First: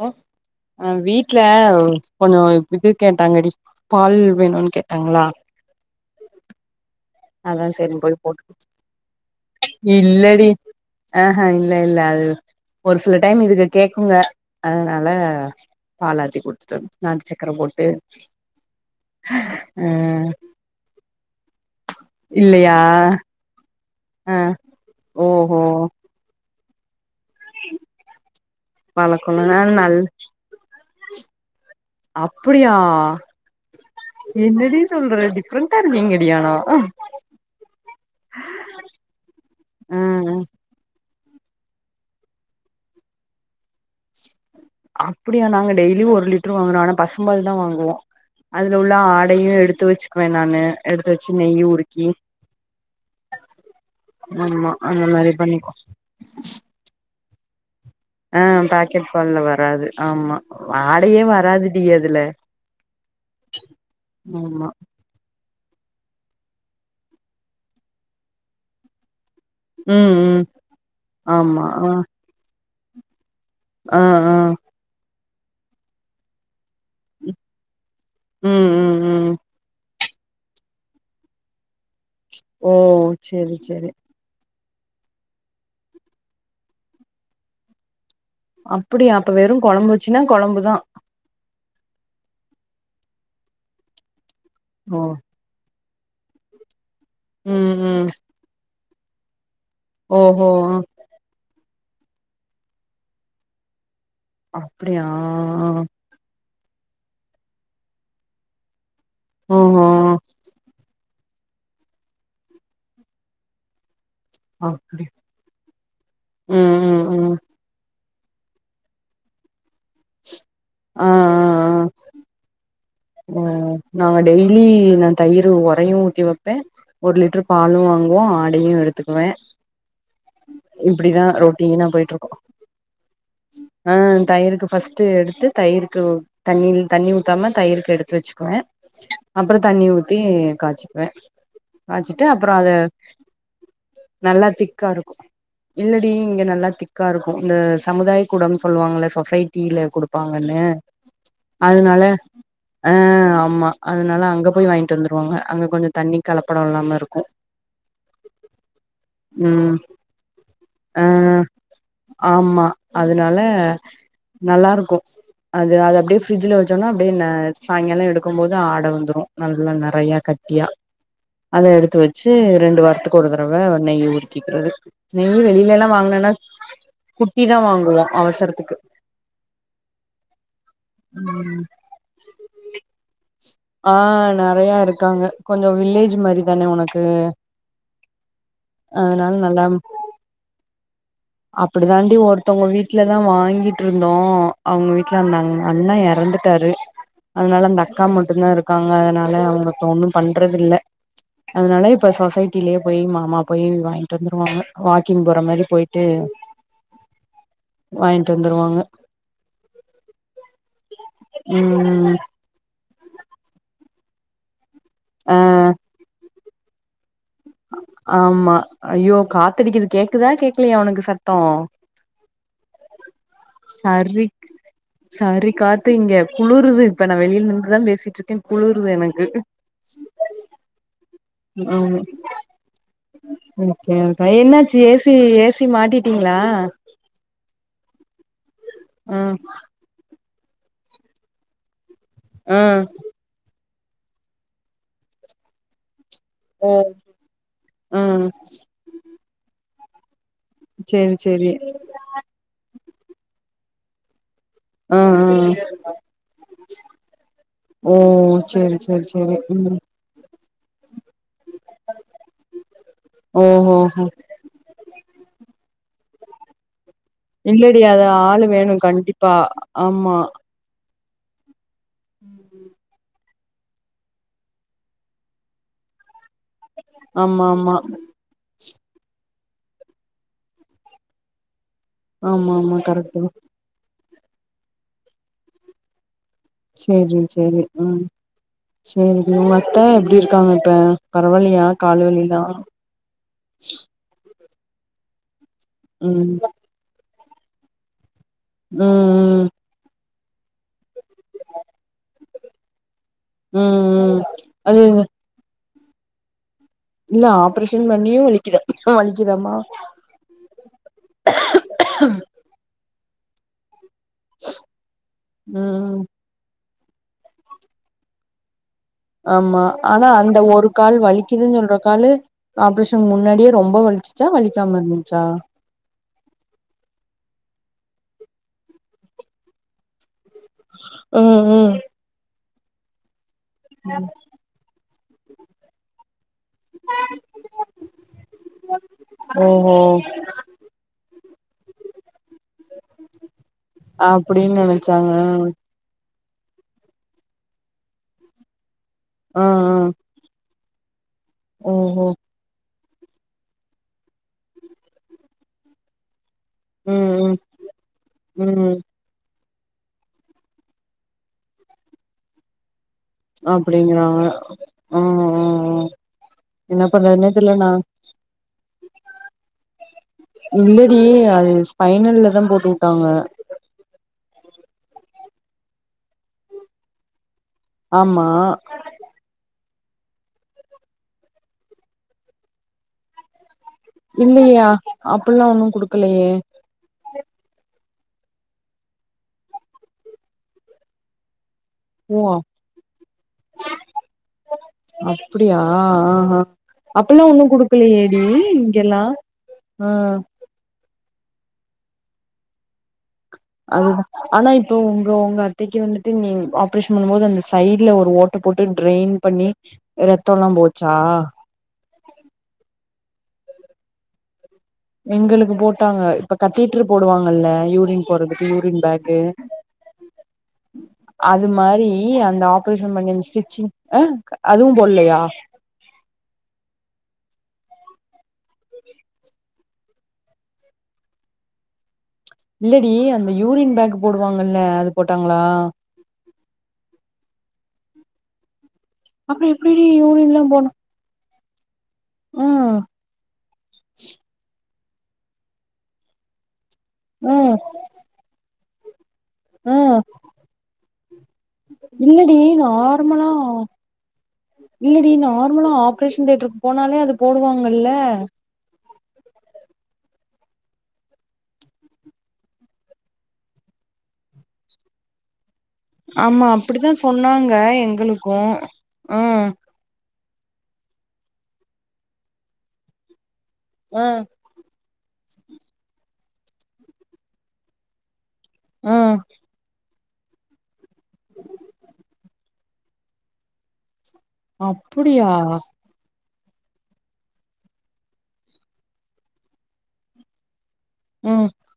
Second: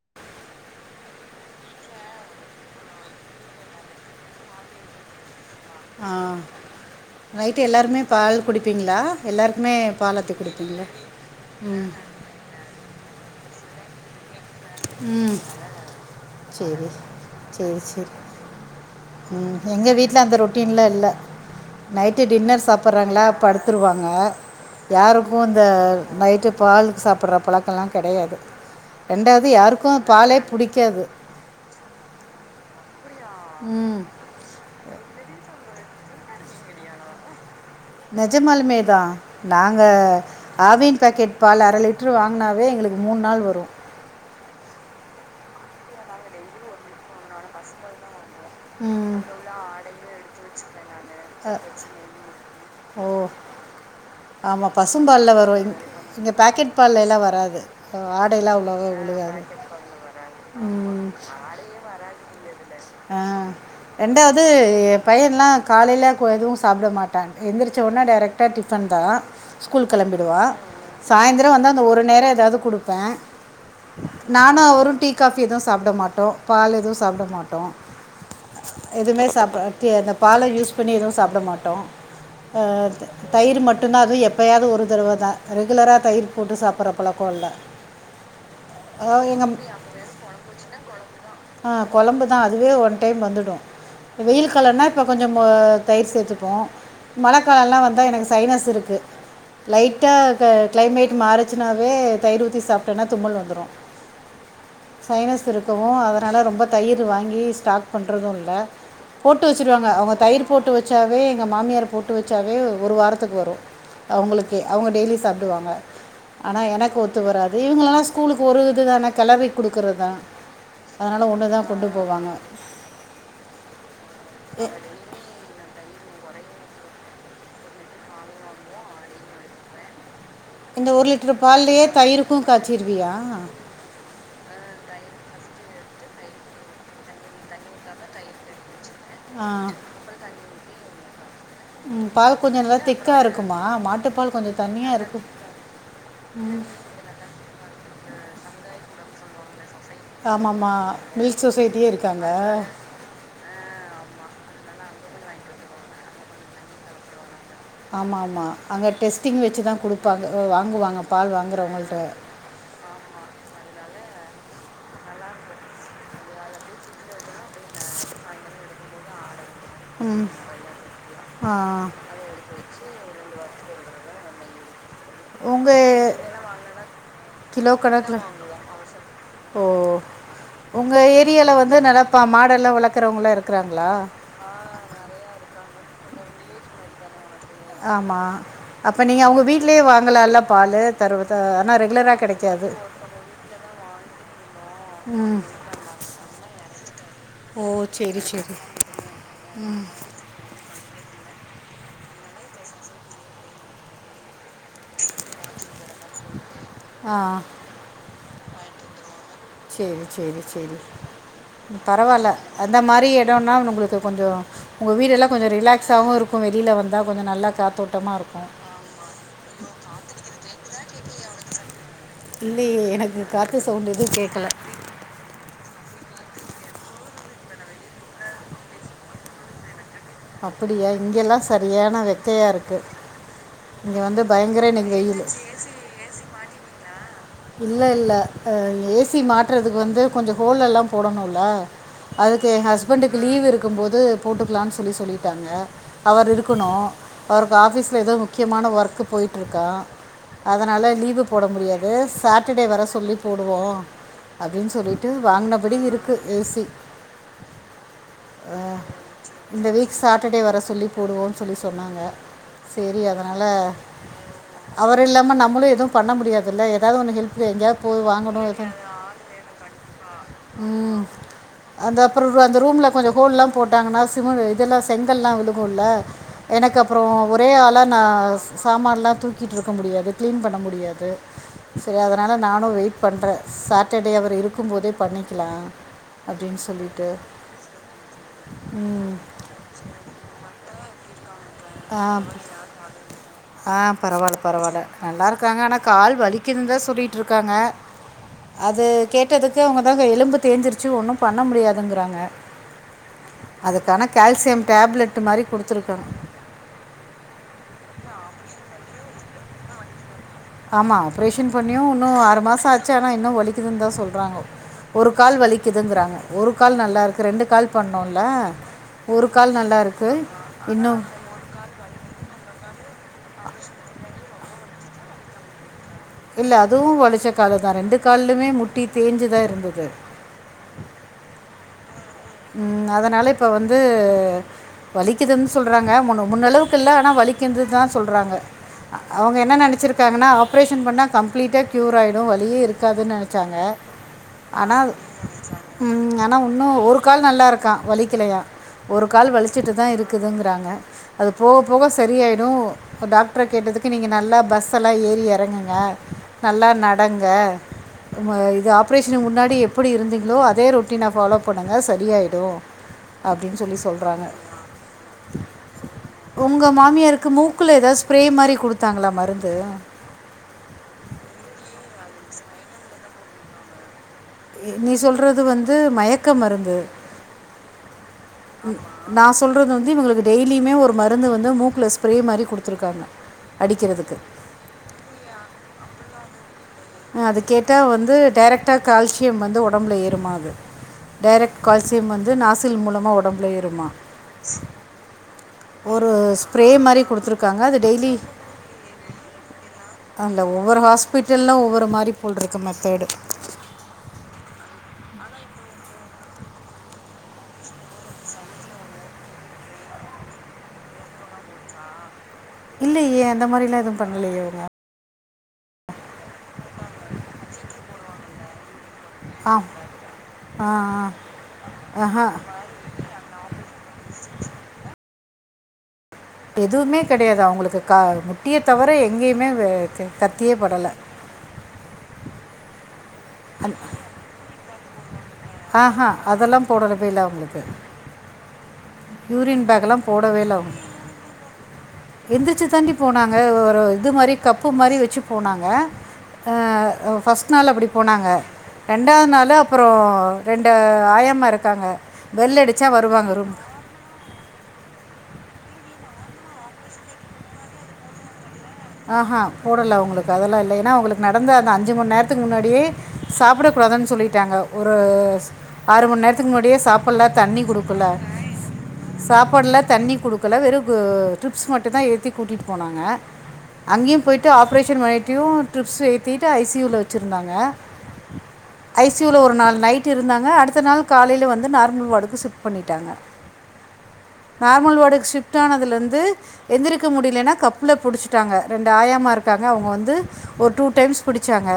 Hello அ வீட்ல கொஞ்சோ இது கேட்டாங்கடி பால் வேணுனு கேட்டாங்ளா ஆ நைட்டு சரின்னு எல்லாருமே போய் பால் போட்டு குடுப்பீங்ளா எல்லாருக்குமே பாலாத்தி இல்லடி குடுப்பீங்ளா ஆஹா இல்ல ம் இல்ல அது ஒரு சில டைம் இதுக கேக்குங்க அதனால ம் பாலாத்தி குடுத்துட்டு சரி நாட்டு சக்கர சரி போட்டு சரி ம் எங்கள் வீட்டில் உம் அந்த ரொட்டீன்லாம் இல்லை நைட்டு டின்னர் சாப்புறாங்ளா படு படுத்துருவாங்க ஆ யாருக்கு ஓஹோ இந்த நைட்டு பால் சாப் சாப்ற பழக்கலா கெடயாது வாழக்கொல இரண்டாவது நா யாருக்கு நல் பாலே புடிக்காது [unintelligible] என்னடி சொல்ற டிப்ரென்ட் [unintelligible] டி ஆனா நெஜமாலுமேதா நாங்க ஆ ஆவின் பேக்கெட் பால் அர லிட்ரு வாங்னாவே எங்களுகு மூனு நாள் வரு அப்டியா நாங்க டெய்லி ஒரு லிட்ரு வாங்குறோ ஆனா பசுபால் தா வாங்குவோ அதுல உள்ள ம் ஆடையு எடுத்து வச்சுகுவே நானு எடுத்து வச்சு நெய் உருக்கி ஓ ஆமா அந்த பசும் பால்ல மாரி வரு பண்ணிக்கோ இங்க பாகெட் பால்லேலா வராது ஆ ஆடைல்லா அவ்வளவ பாக்கெட் பால்ல விழுகாது வராது ஆமா உம் ஆடையே வராதுடி அதுல ஆ ரெண்டாவ்து ஆமா எ பையன்லா காலைல இப்ப எதுவு சாப்ட மாட்டாங்க எந்திருச்ச உடனே டைரக்டா டிபன் தா ஸ்கூல் ம் கெளம்பிடுவா ம் சாயந்திர ஆமா வந்தா அந்த ஆ ஒரு நேர ஏதாது கொடு ப்ப ஆ ஆ நானு அவரு டீ டீ காபி எதுவு சாப்ட மாடோ பால் எதுவு சாப்ட மாடோ ம் ம் எதுமே ம் சாப்தன்ன [unintelligible] பாலே யூஸ் இப் பண்ணி எதுவு சாப்ட மாட்டோ அ ஓ சேரி தயிர் சேரி மட்டுதா அது எ எப்பயாது ஒரு தடவ தா ரெகுலரா தயிர் போட்டு சாப்ற பழக்க இல்ல அப்டியா அப்ப வெறு கொலம்பு வச்சீங்னா கொலம்பு தா ஆ கொலம்பு தா அதுவே ஒன் டைம் வந்துடு வெயில் காலனா ஓ இப்ப கொஞ்ச தயிர் சேத்துபோ ம் மழக்காலலா வந்தா ம் எனக்கு சைனஸ் இருக்கு லைட்டா க ஓஹோ கிளைமேட் மாறுச்சு ன்னாவே தயிர் ஊத்தி சாப்ட்டனா தும்மல் வந்துரு அப்டியா சைனஸ் இருக்கவு அதனால ரொம்ப தயிர் வாங்கி ஸ்டாக் பண்றது இல்ல போட்டு ஓஹோ வச்சுருவாங்க அவுங்க போட்டு வச்சாவே எங்க மாமியார் போட்டு வச்சாவே ஒரு வாரத்துக்கு வரு அவங்களுக்கே அவங்க அப்டி டெய்லி சாப்டுவாங்க ஆனா ம் எனக்கு ம் ஒத்து ம் வராது இவங்களலா ஸ் கூலுக்கு ஒரு இதுதான கெளறி குடுக்கறதுதா ஆ ஆ அதனால ஒன்னுதா ஆ கொண்டு போவாங்க ஆ நாங்க டெய்லி நா தயிர் ஒரையு ஊத்தி வப்பே ஒரு லிட்ரு பாலு வாங்குவோ ஆடையு எடுத்துக்குவே இந்த ஒரு இப்டிதா லிட்ரு பால்லயே ரொட்டீனா தயிருக்கு போயிட்ருக்கு காய்ச்சிருவியா? க்கு ஃபஸ்ட்டு எடுத்து தயி்ருக்கு தண்ணி தண்ணி ஊத்தாம தயி்ர் க்கு எடுத்து வச்சுக்குவே ஆ அப்பற தண்ணி ஊத்தி காச்சிக்குவே ம், காச்சிட்டு பால் அப்புறோ கொஞ்சம் அது நல்லா திக்காக இருக்குமா மாட்டுப்பால் நல்லா கொஞ்சம் திக்கா தண்ணியாக இருக்கு இருக்கும் இல்லடியு இங்க நல்லா திக்கா இருக்கு இந்த சமுதாய கூடோன்னு சொல்லுவாங்கல்ல சொசை ட்டில குடுப்பாங்கன்னு ஆமாம்மா மில்க் சொசைட்டியே அதனால இருக்காங்க ஆ ஆமா அதனால அங்க போய் வாங் கிட்டு வந்துருவாங்க அங்க கொஞ்ச தண்ணி கலப்படோ இல்லாம இருக்கு ஆமா ஆமா அங்க டெஸ்ட்டிங் வெச்சுதா ம் குடுப்பாங்க ஆ வாங்குவாங்க பால் ஆ வாங்குறவங்கள்ட்ட ஆமா அதனால நல்லா இருக்கு அது அது அப்டியே ஃப்ரிட்ஜ்ல வச்சவுன்னே அப்டியே ந சாயங்கால எடுக்கும் போது ஆ ட வந்துரு நல்லா நெறையா ம் கட்டியா அத எடுத்து வச்சு ரெண்டு வாரத்துக்கு ஒரு தடவ நெய் உரு க்கிக்கிறது நெய் வெளியிலல்லா உங்கள் வாங்குனன்னா குட்டிதா கிலோ வாங்குவோ கணக்கில் அவசரத்துக்கு ஓ ம் ம் ம் டல்லா வளக்குறவங்கல்லா இரு ஆ நெறையா இருக்காங்க கொஞ்ச வில்லேஜ் மாரிதானே உனக் கு ஆமாம் அப்போ நீங்கள் அதனால அவங்க நல்லா வீட்டிலேயே வாங்கலாம்ல பால் தருவ ஆனால் அப்பிடிதாண்டி ரெகுலராக ஒருத்தவங்க கிடைக்காது வீட்லதா வாங்கிட்ருந்தோ அவங்க வீட்ல அந்த ம் அண் அண்ணா எறந்துட்டாரு ஓ அதனால அந்த அக்கா சரி மட் மட்டு தா சரி இருக்காங்க அதனால அவங்களுக்கு ஒண்ணு பண்றதில்ல அதனால இப்ப சொசைட்டிலயே போய் மாமா போய் வாங்கிட்டு வந்து வாக்கிங் போற மாரி போயிட்டு வாங்க தந்துருவாங்க சேரி- சேரி -சேரி ம் பரவல அந்த மாரி நிறய இடனா நம்மளுக்கு கொஞ்ச உங்க வீடு எல்லா அ கொஞ்ச ரிலாக்ஸாவு இருக்கு வெளில வந்தா ஆமா ஐயோ காத்தடிக்குது கேக்குதா கேக்கலயா உனக்கு சத்த இல்லயே எனக்கு காத்து சவுண்ட் எது சரி கேக்கல சரி காத்து இங்க குளுறுது இப்ப நா வெளியில நின்னுட்டுதா பேசிட்டு இருக்கே குளுறுது எனக்கு அப்படியா இங்கெல்லாம் ஆமா சரியான வெக்கையாக இருக்குது இங்கே வந்து பயங்கர என்னாச்சு இன்னைக்கு ஏசி வெயில் ஏசி மாட்டிட்டீங்ளா இல்ல இல்ல ஏசி மாற்றதுக்கு வந்து கொஞ்ச கோலெல்லா போடனுல அதுக்கு எ ம் ஹஸ்பண்ட்க்கு லீ்வு இருக்கு இருக்கும்போது போட்டுக்லானு சொல்லி சொல்லிட்டாங்க அவர் ஓ இருக்கணு அவருக்கு ஆஃபீஸ்ல ஏதோ ம் முக்கியமான ஒர்க் போயிட்ருக்கா அதனால சேரி லீவு போட சேரி முடியாது சட்ர்டடே வரசொல்லி போடுவோ அப்டினு ஆ சொல்லிட்டு ஆ வாங்னபடி இருக்கு ஏசி ஓ சேரி சேரி சேரி இந்த ம் வீக் சாட்டர்டே வர தலிப் போடுவோ சொல்லி சொன்னாங்க சேரி அதனால ஓஹோஹோ அவர் அது இல்லாம நம்மளு எதுவு பண்ண முடியாதுல்ல ஏதாவது ஒன்று ஹெல்ப் எங்கேயாவது இல்லடி போய் அத ஆளு வாங்கணும் வேணு எதுவும் கண்டிப்பா ஆமா ம் அந்த அப்புற அந்த ரூம்ல கொஞ்ச ஹோல்லா போட்டாங்னா சிமி இதெல்லா செங்கல்லா விழுகுல எனக்கு அப்ற ஆமா ஒரே ஆமா ஆள நா சாமாலா தூக்கிட்டுருக்க முடியாது கிளீன் பண்ணமுடியாது செரி அதனால ஆமா நானு ஆமா வெயிட் கரெக்ட் தா பண்றே சா டே அவர் இருக்கு போதே பண்ணிக்லா சேரி சேரி ம் ம் சேரி உங்க அத்த எப்டி இருக்காங்க இப்ப பரவால்லயா கால் ஆ, வலியெல்லா? பரவால்ல நல்லாருக் காங்க ஆனா கால் வலிக்கிதுன்தா சொல்லி ட்ருக்காங்க ம் அது ம் கேட்டதுக்கு அவங்கதாங்க எலும்பு தேஞ்சிருச்சு ஒன்னு பண்ண முடியாதுங்கிறாங்க ம் அதுக்கு ஆனா ம் கால்சியம் அது டேப்லெட் மாரி குடுத் துருக்காங்க இல்ல ஆப்ரேஷன் பண்ணியு வலிக்குதா வலிக்குதாமா? ஆமா ஆப்ரேஷன் பண்ணியு உன்னு ஆறு மாசோ ஆச்சா ஆனா இன்னு வலிக்குதுன்தா சொல் றாங்கோ ஒரு கால் ம் வலிக்குதுங்கிறாங்க ஒரு கால் நல்லாருக்கு ரெண்டு கால் பண்ணோல்ல ஆமா ஆனா அந்த ஒரு கால் வலிக்குதுன்னு சொல்ற காலு ஆப்ரேஷன் முன்னாடியே ரொம்ப வலிச்சி ச்சா வலிக்காம இருந்துச்சா? இல்ல அதுவு வலிச்ச காலுதா ரெண்டு காலுமே முட்டி தேஞ்சுதா இருந்துது ஆ ஆ ம் அதனால இ ப்ப வந்து வலிக்குதுன் சொல்றாங்க முன்னு முன்னளவுக்கு இல்ல ஆனா வலிக்கின்றுதுதா சொல்றாங்க அ அவங்க என்ன ஓஹோ நெனச்சிருக்காங்கன்னா ஆப்ரேஷன் பண்ணா கம்ப்ளிட்டா க்யூர் ஆயி ரு வலியே இருக்காதுன்னு நெனைச்சாங்க அப்டின்னு ஆனா அது நெனச்சாங்க ம் ஆனா உன்னு ஒரு கால் நல்லாருக்கா வலிக்கலையா ஒரு கால் ஆ ஆ வலிச்சிட்டுதா இருக்குதுங்கிறாங்க அது போக போக ஓஹோ சரியாயிரு அவுரு டாக்ட்ர கேட்டதுக்கு நீங்க நல்லா பஸ்ஸெல்லா ஏறி எறங்கு ங்க நல்லா ம் நடங்க ம் ம் ஆ இது ஆப்ரேஷனுக்கு முன்னாடி எ ப்பிடி இருந்தீங்களோ அதே ரொட்டீன் ஃபாலோ பண்ணு ங்க சரியாயிடு அப்பிடிங்கறாங்க ஆ ஹ ஆ ஆ உங்கள் என்ன மாமியாருக்கு பண்றதுன்னே தெரிலன்னா மூக்கில் ஏதாவது ஸ்ப்ரே மாதிரி கொடுத்தாங்களா மருந்து இல்லடீ அது பைனல்லதா போட்டு விட்டாங்க நீ சொல் றது வந்து மயக்க மருந்து ஆமா நா சொல்றது வந் து இவுங்களுக்கு டெய்லியுமே ஒரு மருந்து வந்து மூக்குல ஸ்ப்ரே மாரி குடுத்துருக்காங்க இல்லைய்யா அப்பல்லா ஒண்ணும் குடுக்கலையே அது கேட்டா வந்து டைரக்ட்டா கால்சியம் வந்து உடம்புல ஏறும்மா அது டைரக்ட் கால்சியம் ஓ வந்து நாசில் மூலமா உடம்புலா ஏறும்மா ஸ் அப்டியா ஒரு ஆஹா ஸ்ப்ரே மாரி அப்பல்லா ஒன்னு குடுத்தருக்காங்க அது டெய்லி குடுக்கலையேடி இங்கெல்லா ஆ அந்த ஒவ்வொரு ஹாஸ் பிட்டல்லா வர்த் ந்த மாரி போல் இருக்கு மெத்தடு அதுதா ஆனா இப்ப உங்க உங்க அத்தைக்கு வந்துட்டு நீ ஆப்ரேஷன் பண்ணும்போது அந்த சைடு்ல ஒரு ஓட்ட போட்டு டிரெய்ன் பண்ணி ரத்தம்ல்லா போச்சா இல்லையே அந்த மாரிலா எதுவும் பண்லையேங்க எங்களுக்கு போட்டாங்க இப்ப கத்தீட்ரு போடுவாங்கல்ல யூரின் போறதுக்கு யூரின் பேக் ஆ ஆ அது மாரி ஆஹா அந்த ஆப்ரேஷன் பண்ணி அந்த ஸ்டிச்சிங் அ அதுவும் போல்லியா எதுவுமே கெடையாது அவுங்களுக்கு கா முட்டியே தவர எங்கேயுமே வே கத்தியே படல இல்லடி அந்த யூரின் பேக் போடுவாங்கல்ல அது ட்டாங்களா அதெல்லா போடலப்பல்ல அவுங்களுக்கு அப்புற எப்டி டி யூரின் லா போனோ எந்திரிச்சு தாண்டி போனாங்க ஒரு இது மாரி கப் பு மாரி வச்சு போனாங்க ஆ ஓ ஃபர்ஸ்ட் ம் நாள்ல அப்டி போனாங்க ரெண்டாவது நாலு அப்புற ம் ரெண்டு ஆயம்மா இருக்காங்க இல்லடி பெல்லு அடிச்சா நார்மலா வருவாங்க ரூம் இல்லடி நார்மலா ஆப்ரேஷன் தியேட்டருக்கு போனாலே அது போடுவாங்கல்ல அ ஆ போடல அவுங்களுக்கு அதெல்லா இல்ல ஏனா அவுங்களுக் நடந்த அந்த அஞ்சு மண் நேரத்துக்கு முன்னாடியே சாப்ட கூடாதுன் சொல்லிட்டாங்க ஒரு ஸ் ஆறு மண் ஆமா நேரத்துக்கு முன்னாடியே அப்டித்தா சாப்புல்ல சொன்னாங்க தண்ணி குடுக்கல எங்களுக்கு ஆ சாப்பாடுல தண்ணி குடுக் ப்பல்லா வெறு கூ ட்ரிப்ஸ் மட்டும்தா ஏத்தி கூட்டிட்டு போனாங்க ஆ அங்கேயும் போயிட்டு ஆப் ஆப்ரேஷன் பணிட்டு ட்ரிப்ஸ் ஏத்திட்டு ஐ சி யூவுல வச்சுருந்தாங்க ஆ ஐசியூல ஒரு நாள் நைட் இருந்தாங்க அடுத்த நாள் காலையல வந்து நார்மல் வாடுக்கு ஷிஃப்ட் பண்ணிட்டாங்க நார்மல் அப்டியா வாடுக்கு ஷிஃப்ட் ஆனதுலந்து எந்திரிக்க முடியலனா கப்புல புடிச்சு ட்டங்க ரெண்டு ஆயம்மா இருக்காங்க அவுங்க வந்து ஒரு டூ டைம்ஸ் ம் பிடிச்சாங்க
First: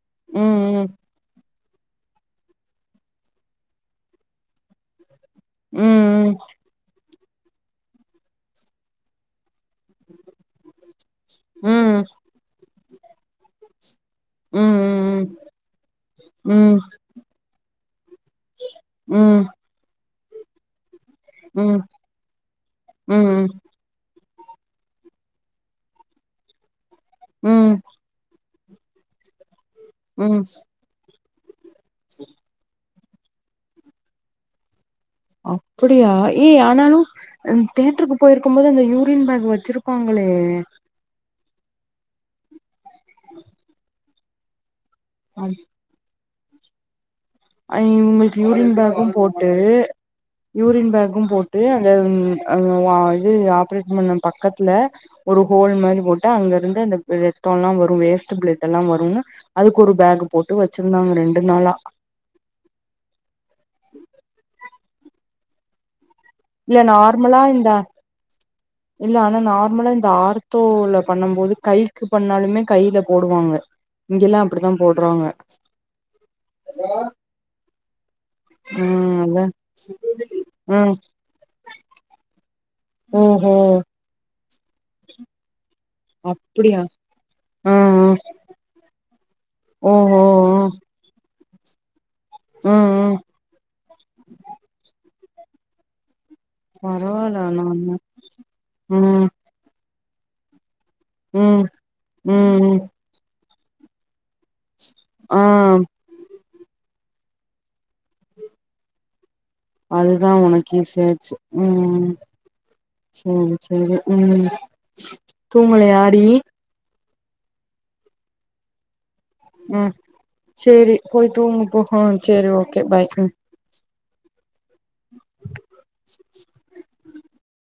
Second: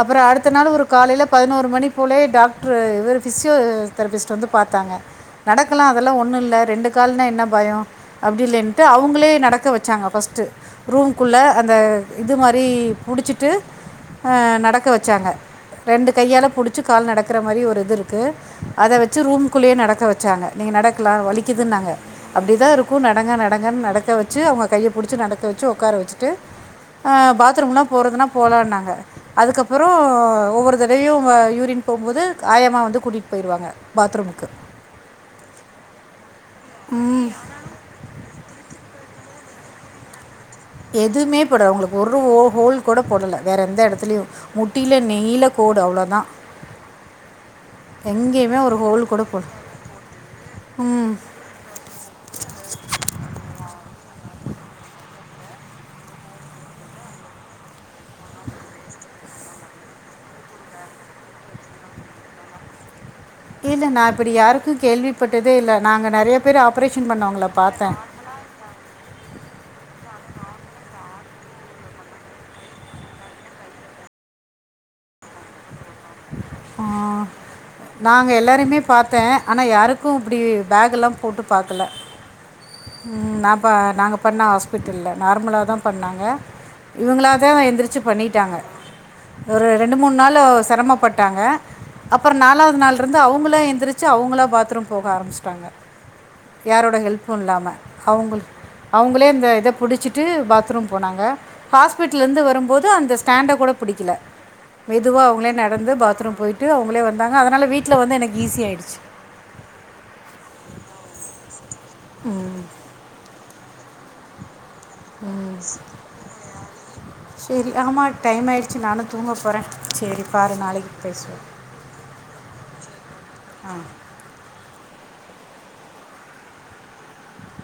அப்புற அடுத்த நாள் ஒரு ம் காலையல பதினோரு மணிப்போலே டாக்ட்ரு இவரு ஃபிசியோ தெரபிஸ்ட் வந்து பாத்தாங்க நடக்கலா அதெல்லா ம் ஒன்னுல்ல ரெண்டு காலுனெ என்ன பயொ அப்டில்லென்ட்டு அவுங்களே நட க்க வச்சாங்க ஃபஸ்ட்டு ரூம்குள்ள அந்த ம் இது மாரி புடுச்சிட்டு அ நடக்க ம் வச்சாங்க ரெண்டு கையால ம் புடுச்சு கால் நடக்குற மாரி ஒரு இது இரு க்கு அத ம் வச்சு ம் ரூம்க்குள்ளயே நடக்க வ ச்சாங்க நீங்க நட க்லா ம் ம் ம் வலிக்குதுன்னாங்க அப்டிதா இருக்கு நடங்க ம் நடங்கன் நடக்க வ ச்சு அவுங்க கைய புடுச்சு நடக்க வ ச்சு ஒக்கார வச்சுட்டு ஆ ம் ம் பாத்ரூம்லா போறதுனா போலான்னாங்க அதுக்கப் புறொ ம் ஒவ்வொரு தடவயு ஆ யூரின் போம்போது காயமா வந்து கூட்டிட் போயிருவாங்க பாத்ரூமுக்கு அப்புடியா ஏ ஆனாலு ம், தேட்டருக்கு போயிருக்கும் போது அந்த யூ ரின் பேக் வச்சுருப்பாங்களே எதுமே போட அவங்களுக்கு ஒரு ஓ ஹோல் கூட போடல வேற எந்த எடத்துலயு முட் டில நெய்ல கோடு அவ்ளொதா அ இவுங்களுக்கு யூரின் ஒரு பேகும் ஹோல் கூட போட்டு போடல யூரின் ம் பேகும் போட்டு அந்த ம் அ வா இது ஆப்ரேட் பண்ண பக்கத்ல ஒரு ஹோல் மாரி போட்டு அங்கருந்து அந்த ரத்தொல்லா வரு வேஸ்ட்டு பிளட் எல்லா வருன்னு அதுக்கு ஒரு பேகு போட்டு வச்சுருந்தாங்க ரெண்டு நாளா இல்ல நா இப்பிடி யாருக்கு கேள்விப்பட்டதே இல்ல நாங்க இல்ல நார்மலா இந்த இல்ல ஆனா நார்மலா இந்த ஆர் தோல பண்ணும் போது கைக்கு பண்ணாலுமே கையில போடுவாங்க இங்கெல்லா அப்பிடிதா போட்றாங்க ஆ நா அங்க எல்லாரயுமே ம் பாத்தே அதா ஆனா யாருக்கு இப்டி ம் பேகெல்லா போட்டு பாக்கல நா ஓஹோ ப நாங்க பண்ண ஹாஸ்பிட்டல்ல நார்மலா தா பண்ணாங்க அப்டியா இவுங்களா தா ஆ ஆ எந்திரிச்சு பண்ணிகிட்டாங்க ஒரு ரெண்டு ஓஹோ மூண் நாளு செரம ட்டாங்க அப்பற நாலாவது ம் ம் நாள்ருந்து அவுங்களா எந்துருச்சு அவுங்களா பாத்ரூம் போக ஆரம்பிச்சு டாங்க யாரோட பரவால்ல ஆனா ஹெல்ப்புல்லாம அவுங்கள் ம் அவுங்களே இந்த இத புடுச்சி ட்டு பாத்ரூம் போனாங்க ம் ஹாஸ்பிட்ல ம் இருந்து ம் வரும்போது அந்த ஸ்டேண்ட கூட புடிக்கல மெதுவா ஆ அவங்களே நட ந்து பாத்ரூம் போயிட்டு அவங்களே வந்தாங்க அதனால வீ அதுதா உனக்கு ஈசி ஆச்சு ம் ம் சேரி செரி ம் தூங்கலயாடி? செரி ஆமா டைம் ஆயிருச்சு நானு ம் சேரி போய் பேசுவோம் தூங்கு போ ஆ சேரி ஓகே பாய் ம் ஆ